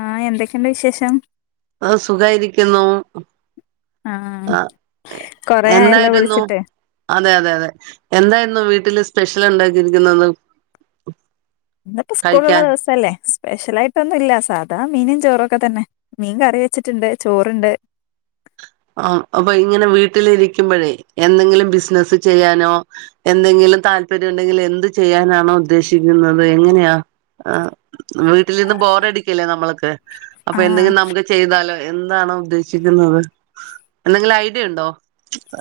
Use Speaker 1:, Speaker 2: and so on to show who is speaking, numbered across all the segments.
Speaker 1: ആഹ് എന്തൊക്കെയുണ്ട് വിശേഷം
Speaker 2: അ സുഖായിരിക്കുന്നു
Speaker 1: ആഹ്
Speaker 2: ആ
Speaker 1: കൊറേ ആയല്ലോ
Speaker 2: എന്തായിരുന്നു
Speaker 1: വിളിച്ചിട്ട്
Speaker 2: അതെ അതെ അതെ എന്തായിരുന്നു വീട്ടില് സ്പെഷ്യൽ ഉണ്ടാക്കിയിരിക്കുന്നത്
Speaker 1: ഇന്നിപ്പോ സ്കൂളള്ള
Speaker 2: കഴിക്കാൻ
Speaker 1: ദിവസല്ലേ സ്പെഷ്യല ആയിട്ടൊന്നും ഇല്ല സാധാ മീനും ചോറും ഒക്കെ തന്നെ മീൻ കറി വെച്ചിട്ടുണ്ട് ചോറണ്ട് [unintelligible]
Speaker 2: ആ അപ്പൊ ഇങ്ങനെ വീട്ടിലിരിക്കുമ്പോഴേ എന്തെങ്കിലും ബിസിനസ് ചെയ്യാനോ എന്തെങ്കിലും താല്പര്യം ഉണ്ടെങ്കിൽ എന്ത് ചെയ്യാനാണോ ഉദ്ദേശിക്കുന്നത് എങ്ങനെയാ ആ വീട്ടിൽിന്ന് ബോറടിക്കല്ലേ നമ്മൾക്ക് അപ്പൊ
Speaker 1: ആഹ്
Speaker 2: എന്തെങ്കിലും നമുക്ക് ചെയ്താലോ എന്താണോ ഉദ്ദേശിക്കുന്നത് എന്തെങ്കിലും ഐഡിയ ഉണ്ടോ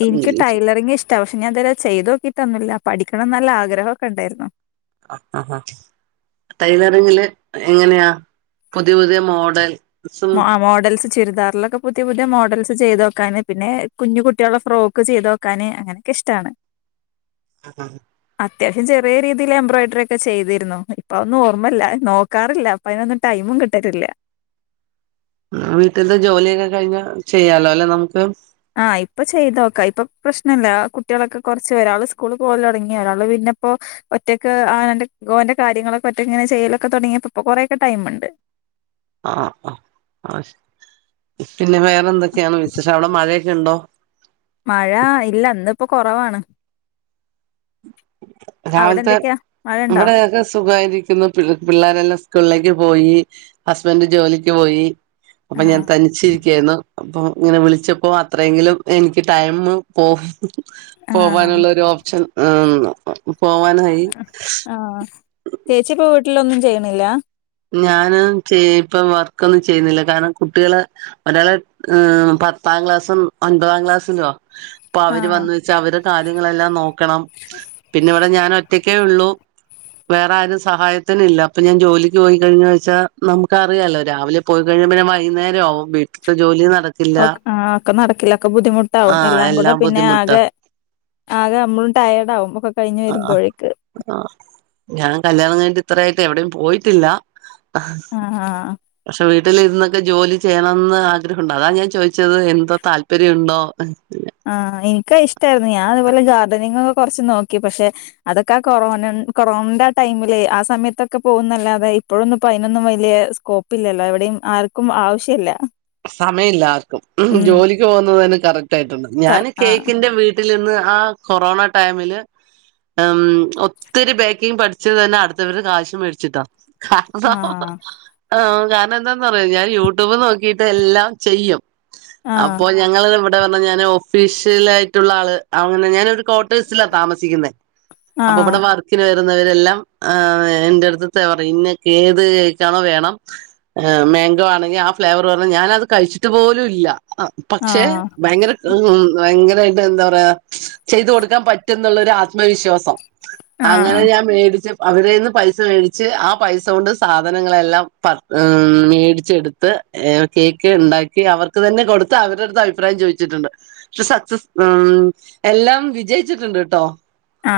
Speaker 1: എനിക്ക്
Speaker 2: ഇംഗ്ലീഷ്
Speaker 1: ടൈലറിംഗ ഇഷ്ടമാണ് പക്ഷെ ഞാൻന്തല്ല ചെയ്ത് നോക്കി പൊന്നുമില്ല പഠിക്കണം നല്ല ആഗ്രഹമൊക്കെ ഉണ്ടായിരുന്നു
Speaker 2: ആഹ ആഹ ആാ ടൈലറിങ്ങില് എങ്ങനെയാ പുതിയ പുതിയ മോഡൽ
Speaker 1: മ മോഡൽസ് ചുരിദാിലൊക്കെ പുതിയ പുതിയ മോഡൽസ് ചെയ്ത് വോക്കാൻ പിന്നെ കുഞ്ഞു കുട്ടികളുടെ ഫ്രോക്ക് ചെയ്ത് വോക്കാൻ അങ്ങനെൊക്ക ഇഷ്ടാണ്
Speaker 2: ആഹ ആഹ
Speaker 1: അത്യാവശ്യം ചെറിയ രീതിയിൽ എംബ്രോയ്ഡറി ഒക്കെ ചെയ്തിരുന്നു ഇപ്പൊന്നും ഓർമല്ല നോക്കറില്ല അപ്പ അതിനൊ ൈ ഒും കിട്ടട്ടില്ല
Speaker 2: വീട്ടിലത്തെ ജോലിയൊക്കെ കഴിഞ്ഞ ചെയ്യാലോ അല്ലെ നമുക്ക്
Speaker 1: ആഹ് ഇപ്പൊ ചെയ്ത നോക്ക ഇപ്പൊ പ്രശ്നല്ല കുട്ടികളൊക്കെ കുറച്ച് ഒരാൾ സ്കൂൾ പോല തുടങ്ങിയ ഒരാള് പിന്ന പിപ്പോൊ ഒറ്റക്ക് ആ ന്റെ കാര്യങ്ങളൊക്കെ ഒറ്റ ഇങ്ങനെ ചെയ്യലൊക്കെ തുടങ്ങിയപ്പോപ്പോ കൊറൊക്കെ ടൈമുണ്ട്
Speaker 2: ആഹ ആഹ അ ശ പിന്നെ വേറെ എന്തൊക്കെയാണ് വിശേഷം അവിടെ മഴയൊക്കെ ഉണ്ടോ
Speaker 1: മഴ ഇല്ല ഇന്ന ഇപ്പോൊ കുറവാണ് അവിടെ
Speaker 2: രാവിലത്തെ
Speaker 1: എന്തൊക്കെയാ മഴ ഉണ്ടോ
Speaker 2: നമ്മടെൊക്കെ സുഖമായി പിള്ളേരെല്ലാം സ്കൂളിലേക്ക് പോയി ഹസ്ബൻഡ് ജോലിക്ക് പോയി അപ്പൊ ഞാൻ
Speaker 1: ആഹ്
Speaker 2: തനിച്ചിരിക്കായിരുന്നു അപ്പൊ ഇങ്ങനെ വിളിച്ചപ്പോ അത്രെങ്കിലും എനിക്ക് ടൈം പോകും
Speaker 1: ആഹ്
Speaker 2: പോവാനുള്ള ഒരു ഓപ്ഷൻ പോവാനായി
Speaker 1: ചേച്ചിപ്പോ വീട്ടിലൊന്നും ചെയ്യണില്ല
Speaker 2: ഞാന് ഇപ്പം വർക്ക് ഒന്നും ചെയ്യുന്നില്ല കാരണം കുട്ടികള് ഒരാളെ പത്ത പത്താം ക്ലാസും ഒൻപതാം ക്ലാസിലോ അപ്പൊ അവര്
Speaker 1: ആഹ്
Speaker 2: വന്ന വെച്ചാ അവര് കാര്യങ്ങളെല്ലാം നോക്കണം പിന്നെ ഇവിടെ ഞാൻ ഒ ഒറ്റക്കേ ഉള്ളൂ വേറെ ആരും സഹായത്തിന ഇല്ല അപ്പൊ ഞാൻ ജോലി പോയി കഴിഞ്ഞ വെച്ചാൽ നമുക്ക അറിയാല്ലോ രാവിലെ പോയി കഴിഞ്ഞന്നെ വൈകുന്നേരംവും വീട്ടില ജോലി ന
Speaker 1: ആ ഒക്കെ നടക്കില്ലൊ ഒക്കെ ബുദ്ധിമുട്ടാവും
Speaker 2: ആഹ്
Speaker 1: എല്ലാം കൂടെ പിന്നെ
Speaker 2: ബുദ്ധിമുട്ടാ
Speaker 1: ആകെ ആകെ നമ്മളും ടയർഡ ആാവും ഒക്കെ കഴിഞ്ഞഞ്
Speaker 2: ആഹ്
Speaker 1: വരുമ്പോഴേക്ക്
Speaker 2: ഇത്രായിട്ട് എവിടെയും പോയിട്ടില്ല
Speaker 1: ആഹ് ആഹ്
Speaker 2: പക്ഷെ വീട്ട വീട്ടിൽ ഇരുന്നൊക്കെ ജോലി ചെയ്യണം എന്ന് ആഗ്രഹം ഉണ്ട് അതാ ഞാൻ ചോദിച്ചത് എന്തോ താല്പര്യം ഉണ്ടോ
Speaker 1: ആ എനിക്കാ ഇഷ്ടായിരുന്നു ഞാൻ അതുപോലെ ഗാർഡനിങ് ഒക്കെ കുറച്ചച്ച് നോക്കി പക്ഷെ അതൊക്കെ കൊറോന കൊറോണന്റെ ആ ടൈമില് ആ സമയത്തൊക്കെ പോകുന്നല്ലാതെ ഇപ്പോഴൊന്ന ഇ അതിനൊന്നും വലിയ സ്കോപ്പില്ലല്ലോ അവിടെയും ആർക്കും ആവശ്യമില്ല
Speaker 2: സമയം ഇല്ലാർക്കും ജോലിക്ക് പോകുന്നത് തന്നെ കറക്റ്റ് ആയിട്ടുണ്ട്
Speaker 1: കർ
Speaker 2: ഞൻ
Speaker 1: ആഹ്
Speaker 2: കേക്കിന്റെ വീട്ട വീട്ടിൽ നിന്ന് ആ കൊറോണ ടൈമില് ഉം ഒത്തിരി ബേക്കിങ്ങ് പഠിച്ചത് തന്നെ അടുത്തവര് കാശം മേടിച്ചിട്ടാ കാരണം
Speaker 1: ആഹ്
Speaker 2: ആ കാരണം എന്താന്ന പറയാ ഞാൻ യൂട്യൂബ് നോക്കി എല്ലാം ചെയ്യും അപ്പോ
Speaker 1: ആഹ്
Speaker 2: ഞങ്ങള് ഇ എന്താ പറഞ്ഞ ഞാൻ ഓഫീഷ്യൽ ആയിട്ടുള്ള ആള് അങ്ങനെ ഞാനൊ ഒരു ക്ട്ടേഴ്സിലാ താമസിക്കുന്ന അപ്പൊ
Speaker 1: ആഹ്
Speaker 2: ഇവിടെ വർക്ക വരുന്നവരെല്ലാംആ എന്റെ അടുത്ത് തെ പറയും ഇങ്ങക്ക് ഏത് കേക്കണോ വേണംഏ മാങ്കോ മാണെങ്കിൽ ആ ഫ്ലേവർ പറ ഞാനത് കഴിച്ചിട്ട് പോലും ഇല്ല പക്ഷെ
Speaker 1: ആഹ്
Speaker 2: ഭയങ്കര ഭയങ്കര എന്താ പറയാ ചെയ്ത് കൊടുക്കാൻ പറ്റും എന്നുള്ള ആശ ആത്മവിശ്വാസം അങ്ങനെ
Speaker 1: ആഹ്
Speaker 2: ഞാൻ മേടിച്ച അവരെൽ നിന്ന് പൈസ മേടിച്ച് ആ പൈസ കൊണ്ട് സാധനങ്ങളെല്ലാം മേടിച്ചെടുത്ത് കേക്ക് ഉണ്ടാക്കി അവർക്ക് തന്നെ കൊടുത്ത് അവരുടെ അടുത്ത് അഭിപ്രായം ചോദിച്ചിട്ടുണ്ട് പക്ഷെ സക്സസ് ഉം ഉം എല്ലാം വിജയിച്ചിട്ടുണ്ട് കേട്ടോ
Speaker 1: ആ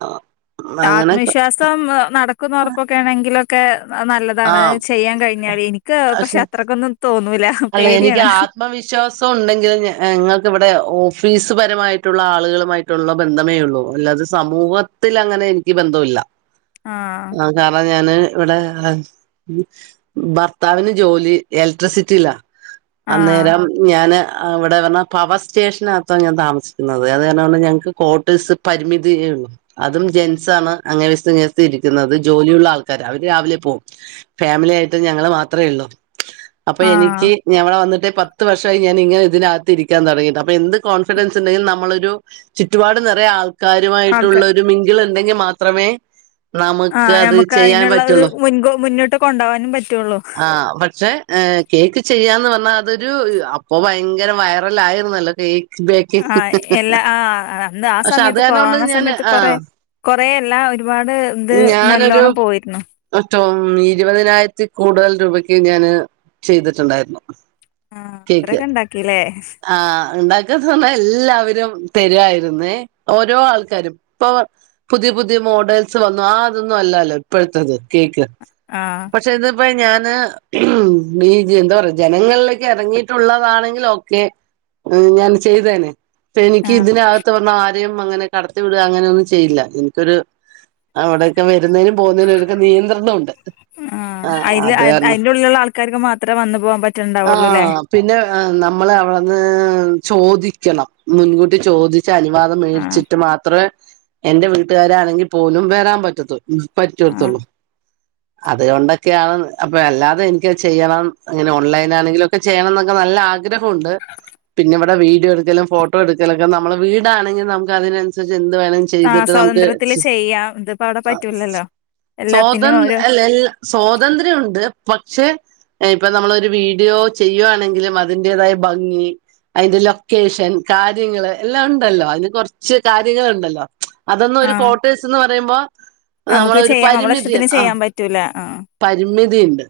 Speaker 2: ആ
Speaker 1: ആത്മവിശ്വാസം നടക്കുന്ന ഉറപ്പൊക്കൊണെങ്കിലൊക്കെ നല്ലതാണ്
Speaker 2: ആഹ്
Speaker 1: ചെയ്യാൻ കഴിഞ്ഞാല് എനിക്ക് പക്ഷെ അത്രയ്ക്കൊന്ന തോന്നുന്നു
Speaker 2: അല്ല എനിക്ക് ആത്മവിശ്വാസം ഉണ്ടെങ്കിലും ഞങ്ങൾ ക്ക് ഇവിടെ ഒ ഫീസ് പരമായിട്ടുള്ള ആളുകളുമായിട്ടുള്ള ബന്ധമേ ഉള്ളൂ അല്ലാതെ സമൂഹത്തിൽ അങ്ങനെ എനിക്ക് ബന്ധമില്ല
Speaker 1: ആഹ്
Speaker 2: ആ കാരണം ഞാന് ഇവിടെ ഭർത്താവിന് ജോലി ഇലക്ട്രിസിറ്റിയിലാ
Speaker 1: ആഹ്
Speaker 2: അന്നേരം ഞാന് ഇവിടെ പറാ പവർ സ്റ്റേഷനകത്തോ ഞാൻ താമസിക്കുന്നത് അത് കാര പറഞ്ഞാൽ ഞങ്ങൾക്ക് കോർട്ടേഴ്സ് പരിമിതി അതും ജെൻസ ആണ് അങ്ങേ വശത്തും ഇങ്ങേ വശത്തും ഇരിക്കുന്നത് ജോലിയുള്ള ആൾക്കാര് അവര് രാവിലെ പോകും ഫാമിലി ആയിട്ട് ഞങ്ങള് മാത്രമേ ഉള്ളു അപ്പൊ
Speaker 1: ആഹ്
Speaker 2: എനിക്ക് ഞവിടെ വന്നിട്ട് പത്ത് വർഷമായി ഞാൻ ഇങ്ങനെ ഇതിനകത്തി ഇരിക്കാൻ തുടങ്ങിയിട്ട് അപ്പൊ എന്ത് കോൺഫിഡൻസ് ഉണ്ടെിലും നമ്മളൊരു ചുറ്റുപാട് നിറയെ
Speaker 1: ആൾക്ക്
Speaker 2: ആൾക്കാരുമായിട്ടുള്ള ഒരു മിങ്കിള ഉണ്ടെങ്കിൽ മാത്രമേ നമുക്ക്
Speaker 1: ആഹ്
Speaker 2: അത്
Speaker 1: നമുക്ക്
Speaker 2: ചെയ്യാൻ
Speaker 1: അതിനുള്ള ഇത്
Speaker 2: പറ്റുള്ളു
Speaker 1: മുൻകൂ മുന്നോട്ട് കൊണ്ടുപോകാനും പറ്റുള്ളൂ
Speaker 2: ആ പക്ഷെ ഏ കേക്ക് ചെയ്യാന്ന് പറഞ്ഞാൽ അതൊരു അപ്പൊ ഭയങ്കര വൈറൽ ആയിരുന്നല്ലോ കേക്ക് ബേക്കിങ്
Speaker 1: ആ എല്ലാ ആ എന്ത ആ
Speaker 2: പക്ഷെ അത്
Speaker 1: സമയത്ത്
Speaker 2: കാരണം കൊണ്ട്
Speaker 1: കൊറോണ
Speaker 2: ഞാന്
Speaker 1: സമയത്ത്
Speaker 2: ആഹ്
Speaker 1: കൊറെ കൊ കൊറേയല്ല ഒരുപാട് ഇത് നല്ലോണം പോയിരുന്നു
Speaker 2: പോ ഇരുപതിനായിരത്തി കൂടുതൽ രൂപക്ക് ഞാന് ചെയ്തിട്ടുണ്ടായിരുന്നു
Speaker 1: ആഹ്
Speaker 2: കേക്ക്
Speaker 1: അത്രയൊക്കെ ഉണ്ടാക്കില്ലേ
Speaker 2: ആ ഉണ്ടാക്കാഞ്ഞാ എല്ലാവരും തരുയായിരുന്നു ഓരോ ആൾക്കാരും ഇപ്പോ പുതിയ പുതിയ മോഡൽ ച്ച് വന്നു ആ അതൊന്നും അല്ലാല്ലോ ഇപ്പോഴത്തത് കേക്ക്
Speaker 1: ആഹ്
Speaker 2: ഇപ്പൊ ഞാന് [unintelligible] ഈ എന്താ പറയാ ജനങ്ങളിലേക്ക് ഇറങ്ങിയിട്ടുള്ളതാണെങ്കി ഒക്കെ മ് ഞാൻ ചെയ്തേനെ പ്പെനിക്ക്
Speaker 1: ആഹ്
Speaker 2: ഇതിനകത്ത് വന്ന ആരെയും അങ്ങനെ കടത്തി വിടുവ അങ്ങനെ ഒന്നും ചെയ്യില്ല എനിക്കൊരു അവിടെയൊക്കെ വരുന്നേനും പോന്നീ നുംക്കെ നിയന്ത്രണം ഉണ്ട്
Speaker 1: ആ അതില് അയി ന്റെ ഉള്ളിലുള്ള ആൾക്കാർക്ക് മാത്രമേ വന്നു പോവാൻ പറ്റണ്ടാവുള്ളുല്ലേ
Speaker 2: നമ്മള അവിടുന്ന് ചോദിക്കണം മുൻകൂട്ടി ചോദി ച്ച് അനുവാദം
Speaker 1: ആഹ്
Speaker 2: മേടിച്ചിട്ട് മാത്രേ എന്റെ വീട്ടുകാരാണെങ്കിൽ പോലും വരാൻ പറ്റത്തൂ
Speaker 1: ആഹ്
Speaker 2: പറ്റിയെടുത്തൊള്ളൂ അതുകൊണ്ടൊക്കെയാണ് അപ്പൊ അല്ലാതെ എനിക്ക് ചെയ്യണം ഇങ്ങനെ ഓൺലൈൻ ആണെങ്കിലുംക്കെ ചെയ്യണം എന്നൊക്കെ നല്ല- ആഗ്രഹുണ്ട് പിന്നെ വിടെ വീഡിയോ എടുക്കലും ഫോട്ടോ എടുക്കലൊക്കെ നമ്മളെ വീടാ ണെങ്കിൽ നമുക്ക് അതിനനുസരിച്ച് എന്തും ത് വേണം
Speaker 1: ആഹ്
Speaker 2: ചെയ്തിട്ട് നമുക്ക്
Speaker 1: സ്വാതന്ത്ര്യത്തില് ചെയ്യാം ഇതിപ്പോ അവിടെ പറ്റൂലല്ലോ എല്ലാത്തിനും
Speaker 2: സ്വാതം
Speaker 1: ഓരോ
Speaker 2: അല്ല അൽ സ്വാതന്ത്ര്യം ണ്ട് പക്ഷെ ഇപ്പൊ നമ്മളൊരു വീഡിയോ ചെയ്യുവാണെങ്കിലും അതിന്റേതായ ഭംഗി അയിന്റെ ലൊക്കേഷൻ കാര്യങ്ങള് എല്ലാം ണ്ടല്ലോ അയിന് കൊറച്ച് കാര്യങ്ങളുണ്ടല്ലോ അതൊന്നും ഒരു
Speaker 1: ആഹ്
Speaker 2: കോട്ടേഴ്സ്ന്ന് പറയുമ്പോ
Speaker 1: നമുക്ക്
Speaker 2: നമ്മളെ ഒരു
Speaker 1: ചെയ്യാം നമ്മളെ
Speaker 2: പരിമിതിയ
Speaker 1: ഇഷ്ടത്തിന്
Speaker 2: ആ
Speaker 1: ചെയ്യാൻ പറ്റൂല ആഹ്
Speaker 2: പരിമിതിണ്ട്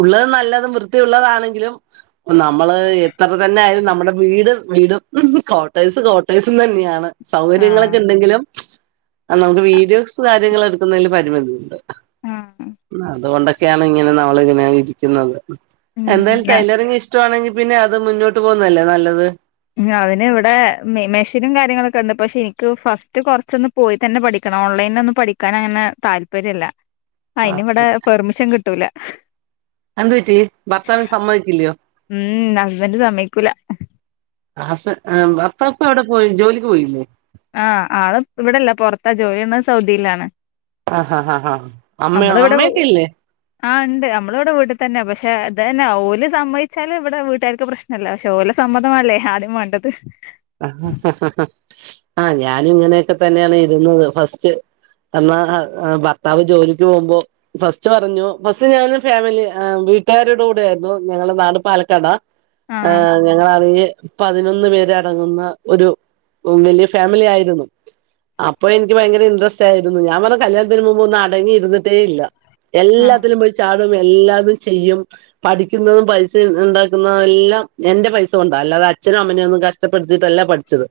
Speaker 2: ഉള്ളത് നല്ല വൃത്തിയുള്ളതാണെങ്കിലും നമ്മള് എത്ര തന്നെ ആയാലും നമ്മുടെ വീട് വീടും [unintelligible] കോട്ടേഴ്സ് കോട്ടേഴ്സുന്നെയാണ്
Speaker 1: ആഹ്
Speaker 2: സൗകര്യങ്ങളൊക്കെ ണ്ടെങ്കിലും ആ നമുക്ക് വീഡിയോസ് കാര്യങ്ങള് എടുക്കുന്നതിൽ പരിമിതി ഉണ്ട്
Speaker 1: ആഹ്
Speaker 2: അതുകൊണ്ടെ ക്യാണ് ങ്ങനെ നമ്മളിങ്ങനെ ഇരിക്കുന്നത്
Speaker 1: ഉം
Speaker 2: എന്തായാലും
Speaker 1: ആ
Speaker 2: ടൈലറിങ് ഇഷ് - ഷ്ടാണെങ്കിൽ പിന്നെ അത് മുന്നോട്ട് പോകുന്നല്ലേ നല്ലത്
Speaker 1: അതിന് ഇവിടെ മെഷിനും കാര്യങ്ങളൊക്കെ ണ്ട് പക്ഷെ നിക്ക് ഫസ്റ്റ് കൊറച്ചൊന്ന് പോയി തന്നെ പഠിക്കണം ഓൺലൈനിൽ ഒന്നും പഠിക്കാൻ അങ്ങനെ താല്പര്യല്ല അതിനിവിടെ പെർമിഷൻ കിട്ടൂല
Speaker 2: എന്ത് പറ്റി ഭർത്താവിന് സമ്മയി ക്കില്ലയോ
Speaker 1: ഉം ഹസ്ബന്ഡ് സമ്മയി ക്കൂല
Speaker 2: ആഹസ്ബ ഭർത്താവ് പ്പെ വിടെ പോയി ജോലിക്ക് പോയില്ലേ
Speaker 1: ആഹ് ആള് ഇപ്പ ഇവിടി ല്ല പൊ റത്താ ജോലി യ്യ ണത് സൗദിയിലാണ്
Speaker 2: ആഹാ ഹാ ഹാ അമ്മയോ അമ്മേക്കല്ലെ
Speaker 1: ആ ണ്ട് നമ്മളവിടെ വീട്ടി തന്നെ പക്ഷെ തെന്നെ ഓല് സമ്മയിച്ചാലും വിടെ വീട്ടുകാർക്ക് പ്രശ്നമല്ല പക്ഷെ ഓലെസമ്മ - സമ്മതമാല്ലേ ആദ്യം വേണ്ടത്
Speaker 2: ആഹ ഹ ഹ ഞാനും ഇങ്ങനെയൊക്കെ തന്നെയാണ് ഇരുന്നത് ഫസ്റ്റ് തന്ന ഭർത്താവ് ജോലിക്ക് പോകുമ്പോ ഫസ്റ്റ് പറഞ്ഞു ഫസ്റ്റ് ഞാനും ഫാമിലിആ വീട്ടാരുടെ കൂടെയായിരുന്നു ഞങ്ങളെ നാട് പാലക്കാടാ ആ
Speaker 1: ആഹ്
Speaker 2: ഞങ്ങലാണെന്കി പതിനൊന്ന് പേര ടങ്ങുന്ന ഒരു വലിയ ഫാമിലി ആയിരുന്നു അപ്പൊ ഇനിക്ക് ഭയങ്കര ഇൻട്രസ്റ്റ് ആയിരുന്നു ഞാൻ പറഞ്ഞ കല്യാണത്തിന് മുമ്പ് ഒന്ന് അടങ്ങിയിരുന്നിട്ടേ ല്ല
Speaker 1: ആഹ്
Speaker 2: എല്ലാത്തിലും പോയി ചാ- [unintelligible] എല്ലാതും ചെയ്യും പഠിക്കുന്നതും പൈസ ഉണ്ടാക്കുന്നതും എല്ലാം എന്റെ പൈസ കൊണ്ട അല്ല ത് അച്ഛനും അമ്മനെന്നും കഷ്ടപ്പെടുത്തിയിട്ടല്ല പഠിച്ചത്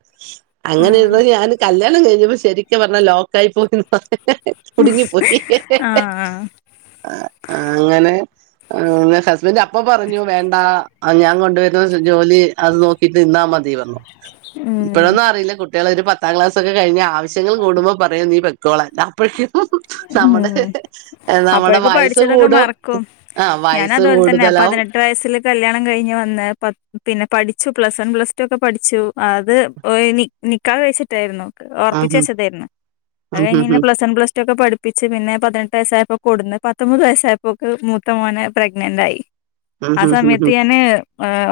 Speaker 2: അങ്ങനെ
Speaker 1: ആഹ്
Speaker 2: ഇത് ഞാൻ കല്യാണം കഴിഞ്ഞപൊ ക്കെ പറഞ്ഞല്ലോ ലോക്കായി പോയിഹ് ഹ്‌ ഹ് കുടുങ്ങി പോയിഹിഹി ഹിഹി
Speaker 1: ആഹ് ആഹ്
Speaker 2: അങ്ങനെ ഹസ്ബൻഡ് അപ്പൊ പറഞ്ഞു വേണ്ട ഞാൻകൊണ്ട - [unintelligible] ജോലി അത് നോക്കിട്ട് നി ന്നാ മതി പറനു
Speaker 1: ഉം
Speaker 2: ഇപ്പോഴൊന്നും അറിയില്ല കുട്ടികള ഒരു പത്താം ക്ലാസൊക്കെ കഴിഞ്ഞ ആവശ്യങ്ങള് കൂടുമ്പോ പറയും നീ പെക്കോളാൻ അപ്പോഴതീനും ഹ് ഹ്
Speaker 1: ഉം
Speaker 2: നമ്മുടെ ഹ് ഹ് നമ്മുടെ
Speaker 1: അപ്പോഴേക്ക്
Speaker 2: വയസ്സ്
Speaker 1: പഠിച്ചതൊക്കെ
Speaker 2: കൂടും
Speaker 1: മറക്കും
Speaker 2: ആഹ് വയസ്സ് കൂടുതലാവും
Speaker 1: വയസിൽ കല്യാണം കഴിഞ് വന്ന പിന്നെ പടി ച്ചു പ്ലസ് വൺ പ്ലസ് ടു ഒക്കെ പഠിച്ചു അത് ഒ നിക്കാഹ് കഴിച്ചിട്ടായിരുന്നു ഒറപ്പിച്ചു
Speaker 2: ഉം
Speaker 1: വെച്ചതേയിരുന്നു അത്
Speaker 2: ഉം
Speaker 1: കഴിഞ് നിന്നേ
Speaker 2: ഉം
Speaker 1: പ്ലസ്ടു ഒക്കെ പഠിപ്പിച്ച് പിന്നെ പതിനെട്ട് വയസ്സായപ്പോ കൊടുന്ന് പത്തൊമ്പത് വയസ്സായപ്പോക്ക് മൂത്ത മോനെ പ്രെഗ്നന്റ് ആയി ആ സമയത്ത് ഞാന്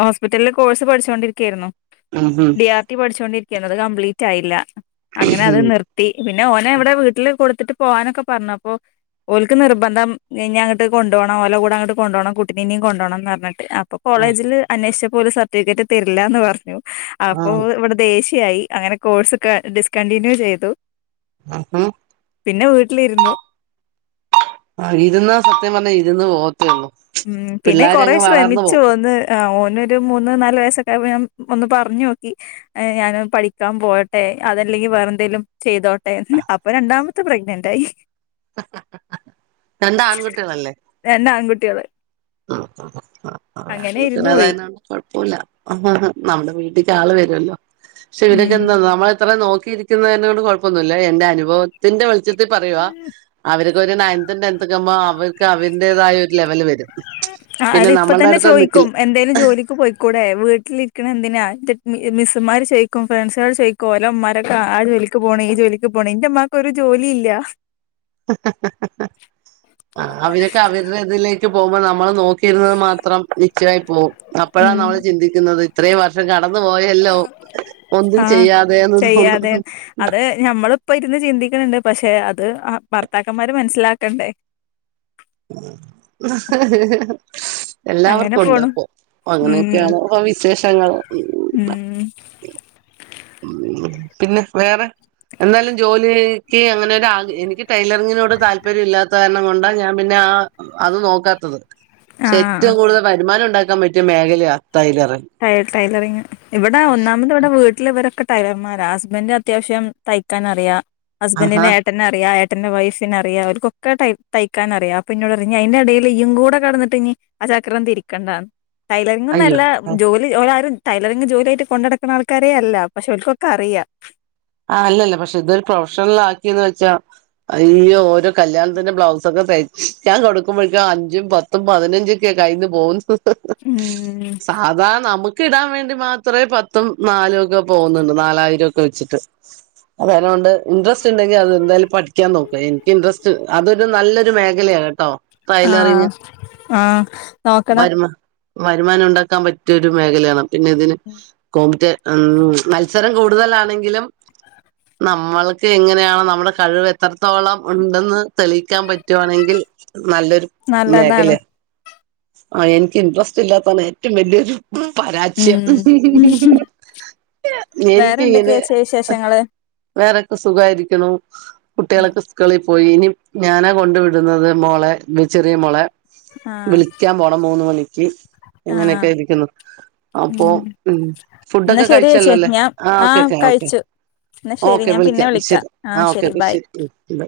Speaker 1: ഹോസ്പിറ്റലില് കോഴ്സ് പഠിച്ചോണ്ടിരിക്കയായിരുന്നു
Speaker 2: ഉം ഉം
Speaker 1: ഡി ആർ ടി പഠിച്ചോണ്ടിരിക്കയായിരുന്നുഅത് കംപ്ലീറ്റ് ആയില്ല അങ്ങനെ അത് നിർത്തി പിന്നെ ഓനെ എവിടെ വീട്ടില് കൊടുത്തിട്ട് പോകാനൊക്കെ പറഞ്ഞു അപ്പൊ ഓക്ക് നിർബന്ധം ഇനി അങ്ങട്ട് കൊണ്ട് പോണം ഓല കൂടെ അങ്ങട്ട് കൊ പോണം കുട്ടിനെഇനിയും കൊണ്ട്പോണം എന്ന് പറഞ്ഞിട്ട് ഇപ്പൊ കോളേജില് അന്വേഷിച്ച പോലെ സർട്ടിഫിക്കറ്റ് തരില്ല എന്ന് പറഞ്ഞു
Speaker 2: ആ
Speaker 1: അപ്പോ ഇവിടെ ദേഷ്യ അങ്ങനെ കോഴ്സ് ഡിസ്കണ്ടിന്യൂ ചെയ്തു
Speaker 2: ഉം
Speaker 1: പിന്നെ വീട്ടിലിരുന്നു
Speaker 2: ആ ഇരുന്ന് സത്യം പറഞ്ഞാ ഇരുന്ന് പോ
Speaker 1: ഉം പിന്നെ കൊറെ
Speaker 2: പോവും
Speaker 1: ശ്രമിച്ചുന്ന് ആ ഓന് മൂന്ന് നാല് വയസൊക്കെ ഞാൻ ഒന്ന് പറഞ്ഞു നോക്കി ഞാൻ പഠിക്കാൻ പോകട്ടെ അതല്ലെങ്കി വേറെ എന്തേലും ചെയ്തോട്ടെ അപ്പൊ രണ്ടാമത്തെ പ്രഗ്നന്റ് ആയി
Speaker 2: രണ്ട് ആൺകുട്ടികളല്ലേ
Speaker 1: രണ്ട് ആൺകുട്ടികള് അങ്ങനെ ഇരുന്നു പോയി
Speaker 2: തപ്പില്ല നമ്മുടെ വീട്ടിൽ ആള് വരുമല്ലോ പക്ഷെ ഇവരൊക്കെ
Speaker 1: ഉം
Speaker 2: എന്താ നമ്മള ഇത്രയും നോക്കി നോക്കിയിരിക്കുന്നതിൽ കുഴപ്പമൊന്നും എന്റെ അനുഭവത്തിന്റെ വെളിച്ചത്തിൽ പറയുവാ അവർക്ക് ഒരു നയൻത്ത് ടെൻത്ത് ക്കുമ്പോ അവർക്ക് അവരുന്റേതായ ഒരു ലെവല് വരും
Speaker 1: ആ അത്
Speaker 2: പിന്നെ
Speaker 1: ഇപ്പ
Speaker 2: നമ്മളുടെ
Speaker 1: തന്നെ
Speaker 2: അടുത്ത് നിക്കില്ല
Speaker 1: ചോദിക്കും എന്തായാലും ജോലിക്ക് പോയിക്കൂടെ വീട്ടിലിരിക്കണ എന്തിനാ അമാര് ചോദിയ് ഫ്രണ്ട്സു ചോദിക്കും ഓല അക്കെ ആ ജോലിക്ക് പോണം ജോലി പോണം ഇന്റെ ഉമ്മാക്കൊ ഒരു ജോലി ഇല്ല
Speaker 2: ആ അവരൊക്കെ അവരുടെ ഇതിലേക്ക് പോകുമ്പോ നമ്മ ന നോക്കിരുന്നത് മാത്രം നിശ്യ [unintelligible] മായി പോകും അപ്പോഴാ
Speaker 1: ഉം
Speaker 2: നമ്മൾ ചിന്തിക്കുന്നത് ഇത്രയും വർഷം ല്ലോ ഒന്നും
Speaker 1: ആഹ്
Speaker 2: ചെയ്യാതെ
Speaker 1: ചെയ്യാതെ അത് ഞമ്മളിപ്പോ ഇരുന്ന് ചിന്തിക്ക് ണ് ണ്ട് പക്ഷെ അത് ആ ഭർത്താക്കന്മാര് മനസ്സിലാക്കണ്ടേ അങ്ങനെ
Speaker 2: എല്ലാവർക്കും ഉണ്ട്
Speaker 1: പോണു
Speaker 2: അപ്പൊ
Speaker 1: ഉം
Speaker 2: അങ്ങനെയൊക്കെയാണ് വിശേഷങ്ങള്
Speaker 1: ഉ [inaudible]
Speaker 2: ഉം പിന്നെ വേറെ എന്തായാലും ജോലിക്ക് അങ്ങനെ എനിക്ക് ടെലറിങ്ങിനോട് താല്പര്യം ഇല്ലാത്ത കാരണം കൊണ്ടാ ഞാൻ പിന്നെ അത് നോക്കാത്തത് പക്ഷേ
Speaker 1: ആഹ്
Speaker 2: ഏറ്റവും കൂടുതൽ വരുമാനം ഉണ്ടാക്കാൻ പറ്റിയ മേഖലയാ ടൈലറിങ്
Speaker 1: ടൈലറിങ് ഇവിടെ ഒന്നാമത് ഇവിടെ വീട്ടിൽ ഇവരൊക്കെ ടൈലർ മ്മാരാ ഹസ്ബന്റിന് അത്യാവശ്യം തയ്ക്കാൻ അറിയാം
Speaker 2: ആഹാ
Speaker 1: ഹസ്ബന്റിന്റെ ഏട്ടന് അറിയാം ഏ ട്ടന്റെ വൈഫിന അറിയാം അവർക്കൊക്കെ തയ്ക്കാൻ അറിയാം അപ്പ പിന്നോട് അറിഞ്ഞ അതിന്റെടയില് ഇയ്യും കൂടെ കടന്നിട്ട് ഇഞ്ഞ് ചക്രം തിരിക്കേണ്ടാന്ന്
Speaker 2: അയ്യോ
Speaker 1: ടൈലറിങ്ങന്നെല്ല ജോലി ഒലാരും ടൈലറിങ്ങ് ജോലിയ ആയിട്ട് കൊണ്ട നടക്കുന്ന ആൾക്കാരെ അല്ല പക്ഷെ ഓല്ക്കൊക്കെ അറിയാം
Speaker 2: ആ അല്ല പക്ഷെ ഇതൊരു പ്രൊഫഷണൽ ആക്കിന്ന് വെച്ചാ ഈ ഓരോ കല്യാണത്തിന്റെ ബ്ലൗസ് ഒക്കെ ഞാൻ കൊടുക്കുമ്പോഴക്ക അഞ്ചും പത്തും പതിനഞ്ചുമൊക്കെയാ കൈയ്യിന്ന് പോകുന്നത്
Speaker 1: ഉം
Speaker 2: ഇക്ക് ഇടാൻ വേണ്ടി മാത്രമേ പത്തും നാലും ഒക്കെ പോകുന്നുണ്ട് നാലായിരം ഒക്കെ വെച്ചിട്ട്
Speaker 1: [inaudible]
Speaker 2: അതൊണ്ട് ഇൻട്രസ്റ്റ് ഉണ്ടെങ്കിൽ അത് എന്തായാലും പഠിക്കാൻ നോക്ക് എനിക്ക് ഇൻട്രസ്റ്റ് അതൊരു നല്ലൊരു മേഖലയാണ് കേട്ടോ
Speaker 1: ആ
Speaker 2: ടൈലറിങ്
Speaker 1: ആ നോക്കണം
Speaker 2: വരുമ വരുമാനം ഉണ്ടാക്കാൻ പറ്റിയ ഒരു മേഖലയാണ് പിന്നെ ഇതിന് കോമ്റ്റ് ഉം മത്സരം കൂടുതലാണെങ്കിലും നമ്മൾക്ക് എങ്ങനെയാണ് നമ്മുടെ കഴിവ് എത്രത്തോളം ഉണ്ടെന്ന് തെളിയിക്കാൻ പറ്റുവാണെങ്കിൽ നല്ലൊരു മേഖല
Speaker 1: നല്ലതാണ്
Speaker 2: ആ എനിക്ക് ഇൻട്രെസ്റ്റ് ഇല്ലാത്താണ് ഏറ്റവും വലിയ ഒരു പരാജയം
Speaker 1: ഉം
Speaker 2: എനിക്കിങ്ങനെ
Speaker 1: ഞങ്ങള്
Speaker 2: വേറൊക്കെ സുഖമായിരിക്ക്ണുകുട്ടികളൊക്കെ സ്കൂളിൽ പോയി ഇനി ഞാനാ കൊണ്ട് വിടുന്നത് മോളെ ചെറിയ മോളെ
Speaker 1: ആഹ്
Speaker 2: വിളിക്കാൻ പോണം മൂന്ന് മണിക്ക്
Speaker 1: ആഹ്
Speaker 2: എങ്ങനെയൊക്കെ ഇരിക്കുന്നു അപ്പൊ ഉം
Speaker 1: എന്നാ
Speaker 2: ഫുഡൊക്കെ
Speaker 1: ശരി ചേച്ചി
Speaker 2: കഴിച്ചല്ലോല്ലേ
Speaker 1: ഞാൻ
Speaker 2: ആ ഓക്കെ
Speaker 1: ആഹ്
Speaker 2: ക്കെ
Speaker 1: കഴിച്ചു എന്ന ശരി ഞാൻ പിന്നെ വിളിക്കാം
Speaker 2: ശരി
Speaker 1: ആ
Speaker 2: ഓക്കെ
Speaker 1: ശരി
Speaker 2: ഓക്കെ
Speaker 1: ബൈ
Speaker 2: ഉം ബൈ